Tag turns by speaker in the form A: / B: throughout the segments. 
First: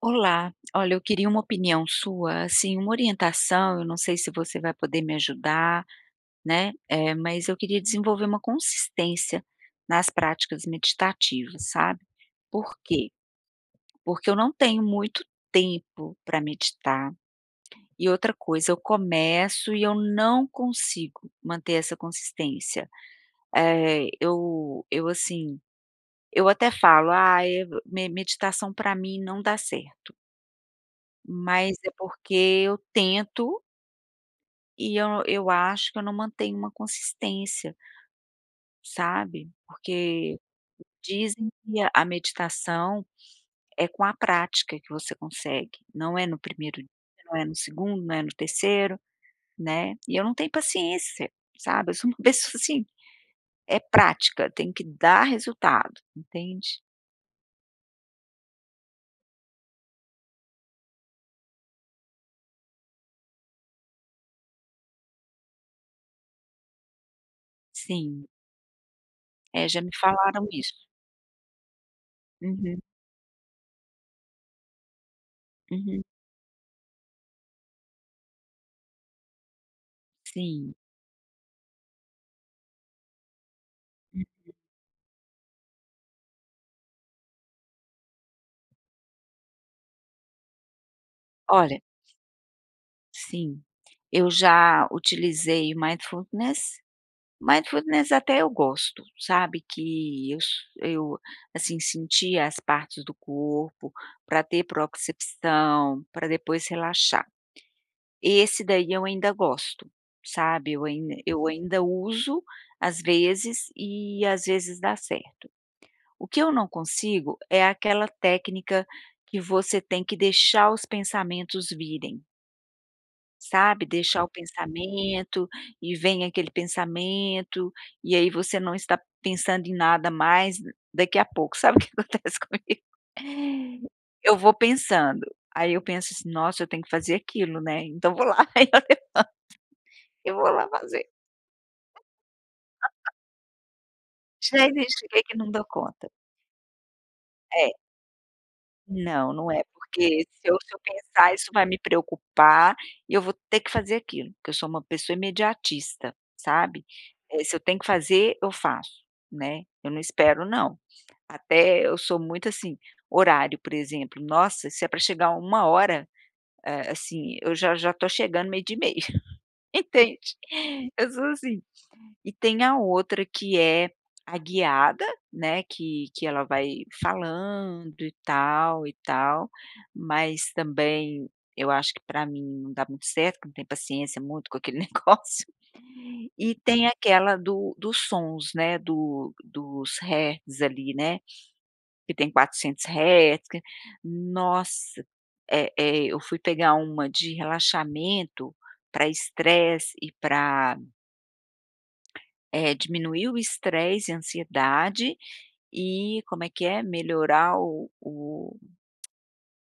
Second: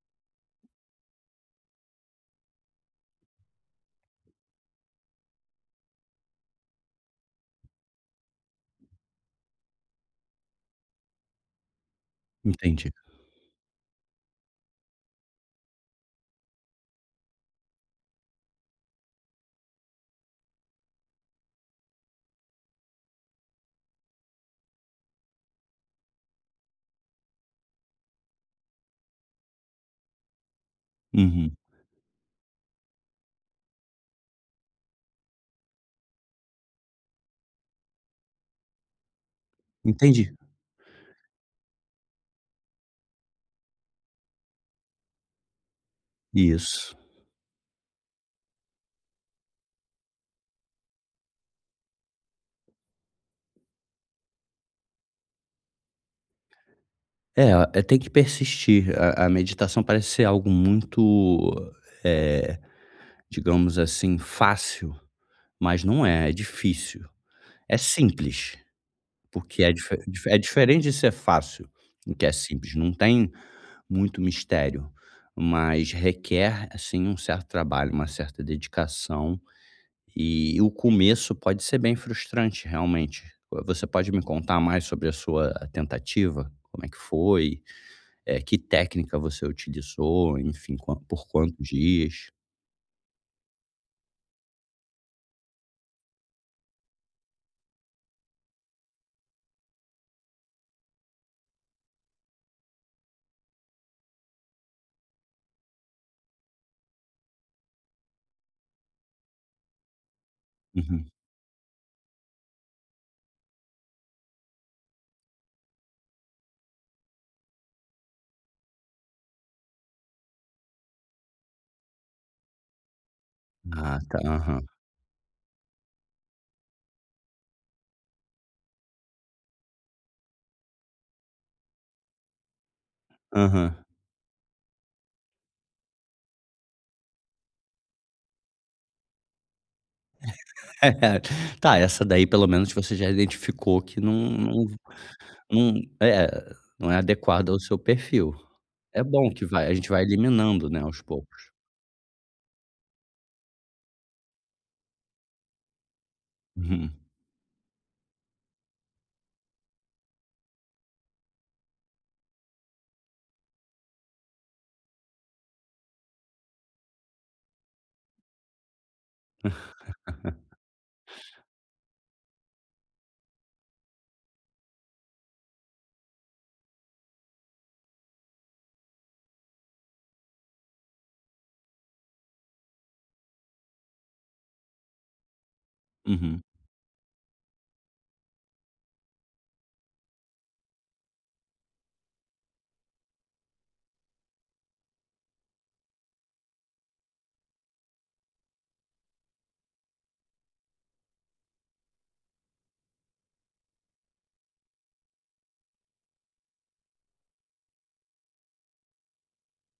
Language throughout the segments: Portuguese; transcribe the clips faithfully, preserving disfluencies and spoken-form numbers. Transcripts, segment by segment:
A: Olá, olha, eu queria uma opinião sua, assim, uma orientação, eu não sei se você vai poder me ajudar, né? Eh, mas eu queria desenvolver uma consistência nas práticas meditativas, sabe? Por
B: Entendi.
A: quê? Porque eu não tenho muito tempo para meditar. E outra coisa, eu começo e eu não consigo manter essa consistência. Eh, eu, eu assim, eu até falo, ah, é, me- meditação para mim não dá certo.
B: Uhum.
A: Mas é porque eu tento e eu eu acho que eu não mantenho uma consistência, sabe.
B: Entendi.
A: Porque dizem que a a meditação é com a prática que você consegue, não é no primeiro, dia,
B: Isso.
A: não é no segundo, não é no terceiro, né. E eu não tenho paciência, sabe. Eu sou uma pessoa assim, é prática, tem que dar resultado, entende.
B: É, a é tem que persistir. A a meditação parece ser algo muito, eh, digamos assim, fácil, mas não é, é difícil. É
A: Sim,
B: simples, porque
A: é,
B: é
A: já me
B: dife dife é
A: falaram isso.
B: diferente de ser fácil. O que é simples
A: Uhum,
B: não tem muito mistério, mas
A: uhum,
B: requer, assim, um certo trabalho, uma certa dedicação. E o
A: sim.
B: começo pode ser bem frustrante, realmente. Você pode me contar mais sobre a sua tentativa? Como é que foi? Eh, que técnica você utilizou? Enfim, quan por quantos
A: Olha,
B: dias?
A: sim, eu já utilizei mindfulness. Mindfulness até eu gosto, sabe, que eu s eu, assim, sentia as partes do corpo para ter propriocepção, para depois relaxar. Esse daí eu ainda gosto, sabe, eu
B: Uhum.
A: ainda eu ainda uso às vezes e às vezes dá certo. O que eu não consigo é aquela técnica que você tem que deixar os pensamentos virem. Sabe,
B: Ah, tá.
A: deixar o Hum.
B: Aham.
A: Pensamento, e vem aquele pensamento, e aí você não está pensando em nada mais, daqui a pouco, sabe o que acontece comigo?
B: Aham.
A: Eu vou pensando, aí eu penso assim: "Nossa, eu tenho que fazer aquilo, né, então vou lá", eu vou lá fazer.
B: É. Tá, essa daí pelo menos você já identificou que não não
A: Gente, cheguei que não dou
B: não
A: conta.
B: é, não é adequada ao
A: É.
B: seu perfil. É bom
A: Não,
B: que
A: não é,
B: vai a gente vai
A: porque se eu
B: eliminando,
A: se eu
B: né, aos
A: pensar isso
B: poucos.
A: vai me preocupar e eu vou ter que fazer aquilo, porque eu sou uma pessoa imediatista, sabe.
B: Uhum.
A: Eh, se eu tenho que fazer, eu faço, né, eu não espero não. Até eu sou muito assim, horário, por exemplo, nossa, se é para chegar uma hora, eh, assim, eu já já tô chegando meio-dia e meia, entende. Eu sou assim. E tem a outra que é a guiada, né, que que ela vai falando e tal e tal, mas também eu acho que para mim não dá muito certo, que não tem paciência muito com aquele negócio.
B: Uhum.
A: E tem aquela do dos sons, né, do dos hertz ali, né, que tem quatrocentos hertz que nossa, é eh, eu fui pegar uma de relaxamento para estresse e para é, diminuir o estresse e ansiedade e como é que é? Melhorar o o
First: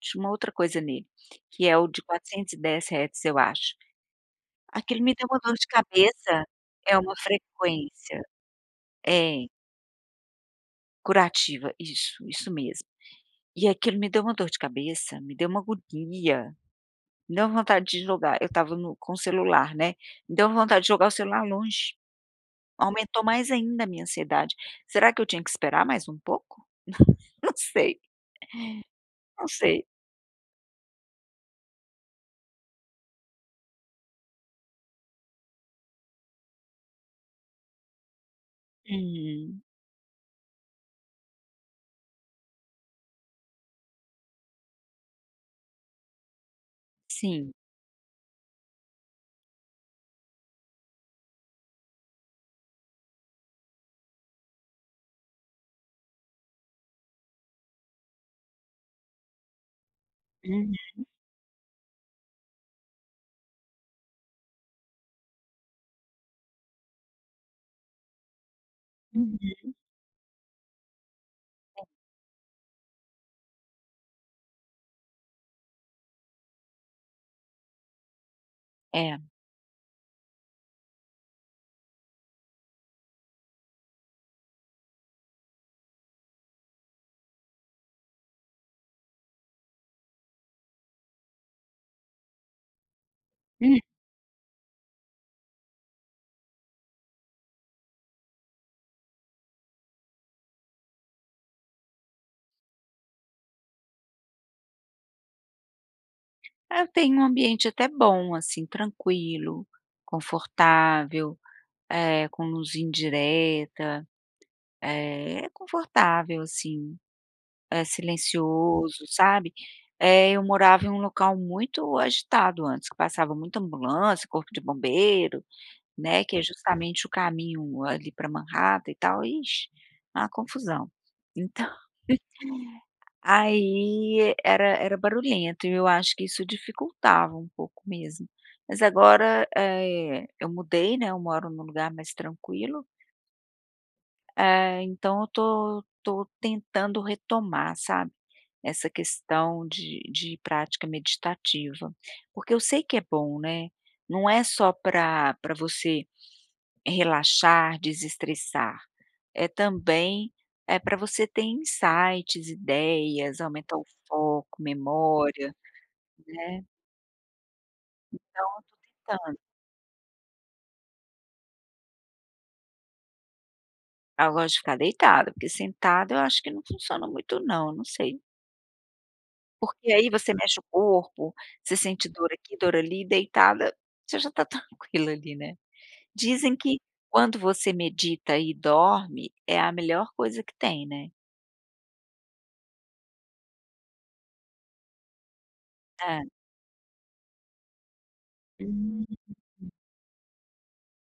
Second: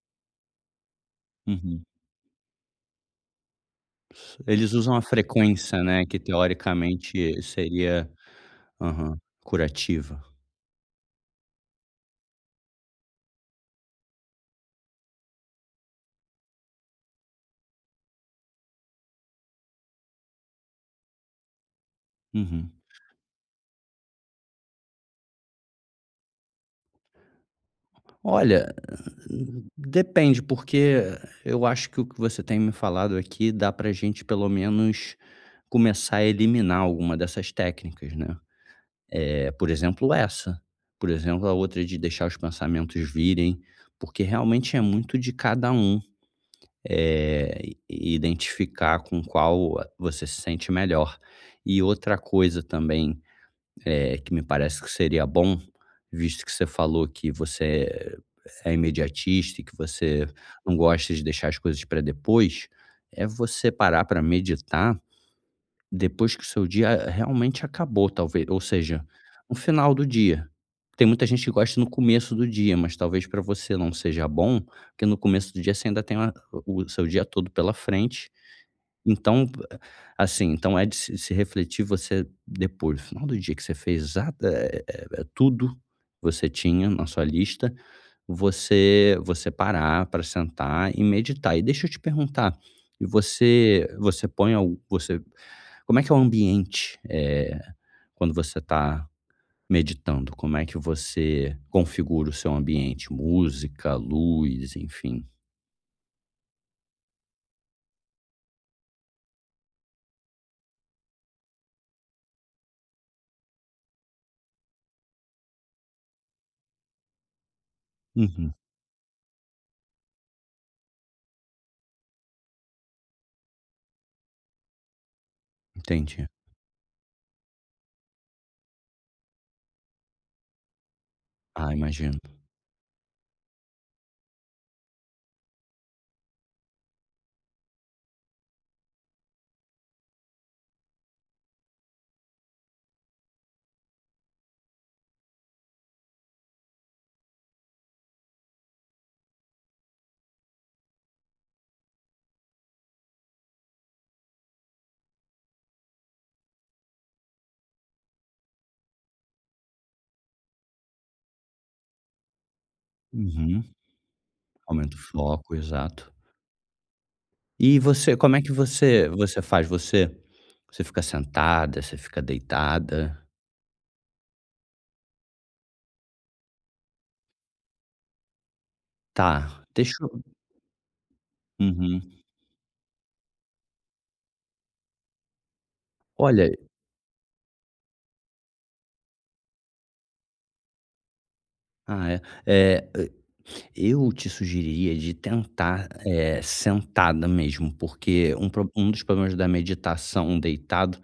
A: tinha uma outra coisa nele, que é
B: Uhum.
A: o de quatrocentos e dez Hz eu acho.
B: Eles usam a
A: Aquilo me deu uma dor de
B: frequência, né, que
A: cabeça. É uma
B: teoricamente seria,
A: frequência.
B: aham,
A: É,
B: curativa.
A: curativa, isso, isso mesmo. E aquilo me deu uma dor de cabeça, me deu uma agonia, me deu vontade de jogar eu estava no com o celular, né, me deu vontade de jogar o celular longe.
B: Uhum.
A: Aumentou mais ainda a minha ansiedade. Será que eu tinha que esperar mais um pouco? Não sei.
B: Olha,
A: Não sei.
B: depende, porque eu acho que o que você tem me falado aqui dá pra gente pelo menos começar a eliminar alguma dessas técnicas, né. É,
A: Hum,
B: por exemplo, essa, por exemplo, a outra de deixar os pensamentos virem, porque realmente é muito de cada um.
A: sim.
B: Eh, e identificar com qual você se sente melhor. E outra coisa também, eh, que me parece que seria bom, visto que você falou que você é imediatista e que você
A: Uhum,
B: não gosta de deixar as coisas para depois, é você parar para meditar depois que o seu dia realmente acabou, talvez, ou seja,
A: uhum.
B: no final do dia. Tem muita gente que gosta no começo do dia, mas talvez para você não seja bom, porque no começo do dia você ainda tem a o seu dia todo pela frente.
A: É.
B: Então, assim, então é de se se refletir você depois, no final do dia, que você fez exata eh eh, tudo que você tinha na sua lista, você você parar para sentar e meditar. E deixa eu te perguntar, e
A: Hum.
B: você você põe algu você como é que é o ambiente, eh, quando você está meditando? Como é que você configura o seu ambiente? Música, luz, enfim.
A: Eu tenho um ambiente até bom, assim, tranquilo, confortável, eh, com luz indireta. Eh, é confortável, assim, é
B: Uhum,
A: silencioso, sabe. Eh, eu morava em um local muito agitado antes, que passava muita ambulância, corpo de bombeiro, né,
B: entendi.
A: que é justamente o caminho ali para Manhattan e tal, ixi, uma confusão. Então,
B: Ah, imagino.
A: aí era era barulhento e eu acho que isso dificultava um pouco mesmo. Mas agora, eh, eu mudei, né, eu moro num lugar mais tranquilo, eh, então eu tô tô tentando retomar, sabe, essa questão de de prática meditativa, porque eu sei que é bom, né, não é só para para você relaxar, desestressar. É também, é para você ter insights, ideias,
B: Uhum.
A: aumentar o foco,
B: Aumenta o
A: memória,
B: foco, exato.
A: né.
B: E você, como é
A: Então
B: que
A: eu tô
B: você
A: tentando.
B: você faz? Você você fica sentada, você fica deitada?
A: Ah, eu gosto de ficar deitada, porque sentada eu acho que não funciona muito não, não sei.
B: Tá,
A: Porque
B: deixa
A: aí
B: eu,
A: você mexe o corpo, você sente
B: uhum.
A: dor aqui, dor ali, deitada você já está tranquila ali, né.
B: Olha,
A: Dizem que quando você medita e dorme, é a melhor coisa que tem, né.
B: ah, é. Eh Eu te sugeriria de tentar,
A: É.
B: eh, sentada mesmo, porque um pro um dos
A: Hum.
B: problemas da meditação deitado,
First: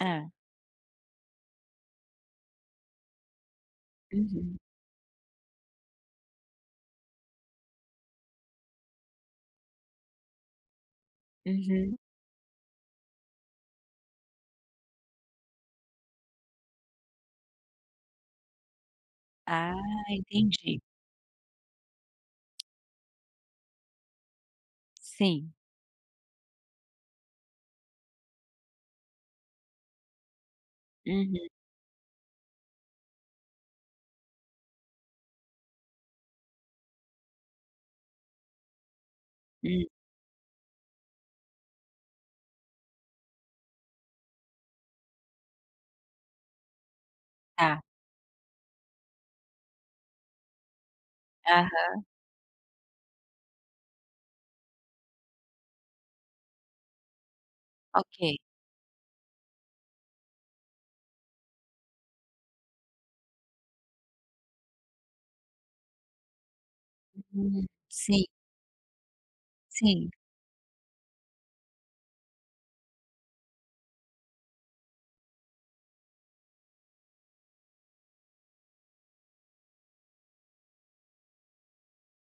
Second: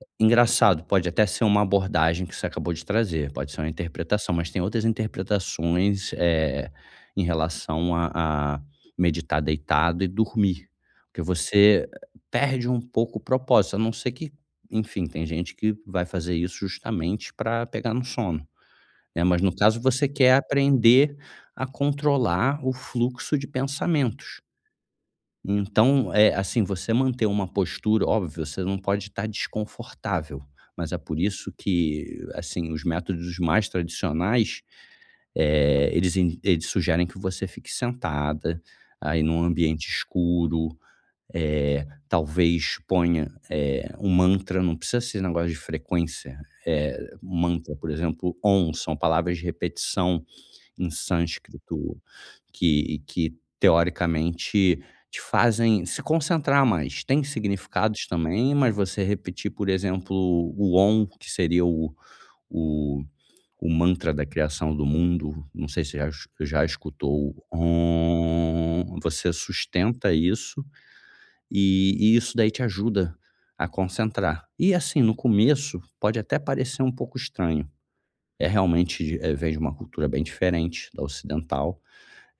A: É.
B: engraçado, pode até ser uma abordagem que você acabou de trazer, pode ser uma interpretação, mas
A: Uhum.
B: tem outras interpretações, eh, em relação a a meditar deitado e dormir, porque você
A: Uhum.
B: perde um pouco o propósito, a não ser que, enfim, tem gente que vai fazer isso justamente para pegar no sono, né. Mas no
A: Ah,
B: caso você quer
A: entendi.
B: aprender a controlar o fluxo de pensamentos.
A: Sim.
B: Então, eh, assim, você manter uma postura, óbvio, você não pode estar desconfortável, mas é por
A: Uhum,
B: isso que, assim, os métodos mais tradicionais, eh, eles in eles sugerem que você fique sentada, aí num ambiente
A: hum,
B: escuro, eh, talvez ponha, eh, um mantra, não precisa ser negócio de frequência. Eh, mantra,
A: tá.
B: por exemplo, "Om", são palavras de repetição em
A: Aham,
B: sânscrito que que teoricamente te fazem se concentrar mais. Tem significados
A: ok.
B: também, mas você repetir, por exemplo, o Om, que seria o o o mantra da criação do mundo, não sei se já es já escutou o
A: Hum, sim,
B: Om. Você
A: sim.
B: sustenta isso e e isso daí te ajuda a concentrar. E assim, no começo pode até parecer um pouco estranho, é realmente de, eh, vem de uma cultura bem diferente da ocidental.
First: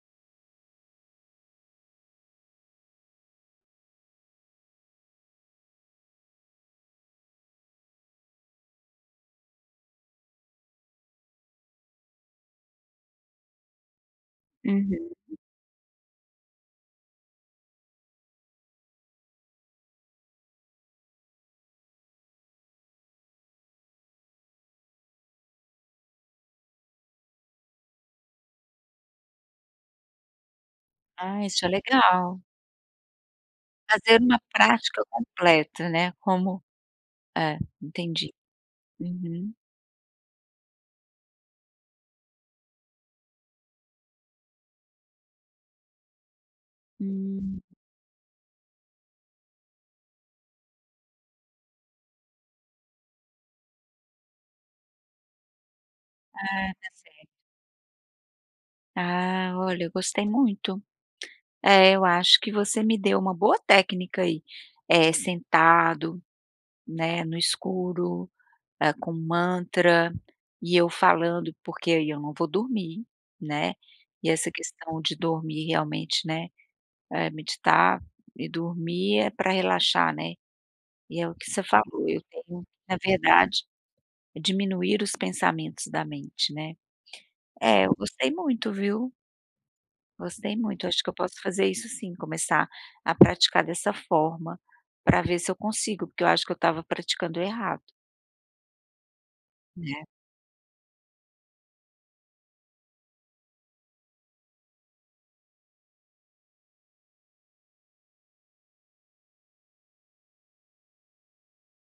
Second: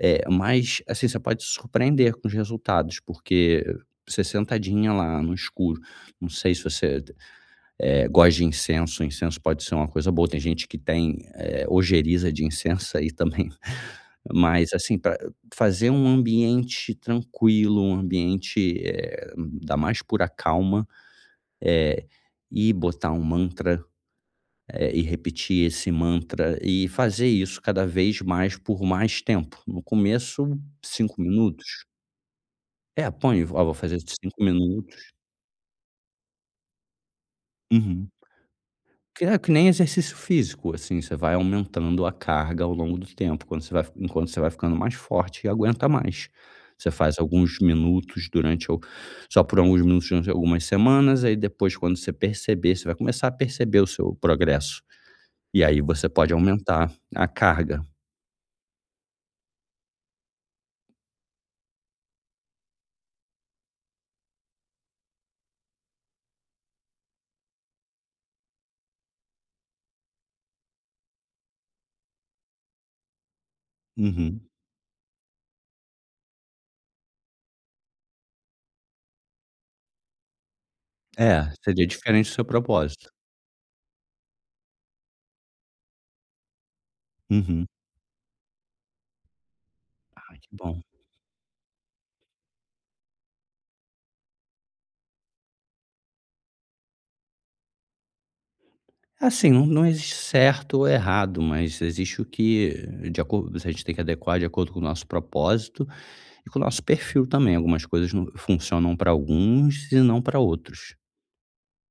B: É, mas, assim, você pode se surpreender com os resultados, porque você sentadinha lá no escuro, não sei se você, eh, gosta de incenso. Incenso pode ser uma coisa boa, tem gente que tem, eh, ojeriza de incenso aí também. Mas, assim,
A: Uhum.
B: para fazer um ambiente tranquilo, um ambiente, eh, da mais pura calma, eh, e botar um mantra, eh, e repetir esse mantra e fazer isso cada vez mais por mais tempo. No começo, cinco
A: Ah, isso é
B: minutos.
A: legal.
B: É, põe, ó, vou fazer
A: Fazer uma
B: cinco
A: prática
B: minutos.
A: completa, né, como é,
B: Uhum.
A: entendi.
B: Que é que
A: Uhum.
B: nem exercício físico, assim, você vai aumentando a carga ao longo do tempo, quando você vai enquanto você vai ficando mais forte e aguenta mais. Você faz alguns
A: Hum.
B: minutos durante o só por alguns minutos durante algumas semanas, aí depois quando você perceber, você vai começar a perceber o seu progresso. E aí você pode
A: Ah,
B: aumentar
A: tá
B: a
A: certo.
B: carga.
A: Ah, olha, eu gostei muito. É, eu acho que você me deu uma boa técnica aí. É sentado, né, no escuro eh, com mantra, e eu falando, porque aí eu não vou dormir, né. E
B: Uhum.
A: essa questão de dormir realmente, né, eh, meditar e dormir é para relaxar, né. E é o que
B: É,
A: você
B: seria
A: falou, eu
B: diferente do seu
A: tenho na
B: propósito.
A: verdade, diminuir os pensamentos da mente, né.
B: Uhum.
A: É, eu gostei muito, viu.
B: Ah, que
A: Gostei
B: bom.
A: muito, acho que eu posso fazer isso sim, começar a praticar dessa forma, para ver se eu consigo, porque eu acho que eu estava praticando errado,
B: Assim, não não
A: né.
B: existe certo ou errado, mas existe o que, de acordo, a gente tem que adequar de acordo com o nosso propósito e com o nosso perfil também. Algumas coisas não funcionam para alguns e não para outros.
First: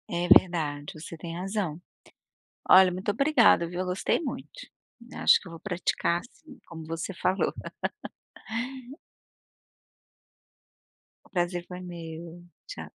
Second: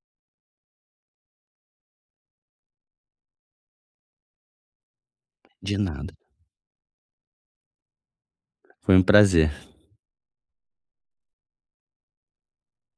A: É verdade, você tem razão. Olha, muito obrigada, viu? Eu gostei muito. Acho que eu vou
B: De nada.
A: praticar assim, como você falou.
B: Foi um prazer.
A: O prazer foi meu. Tchau.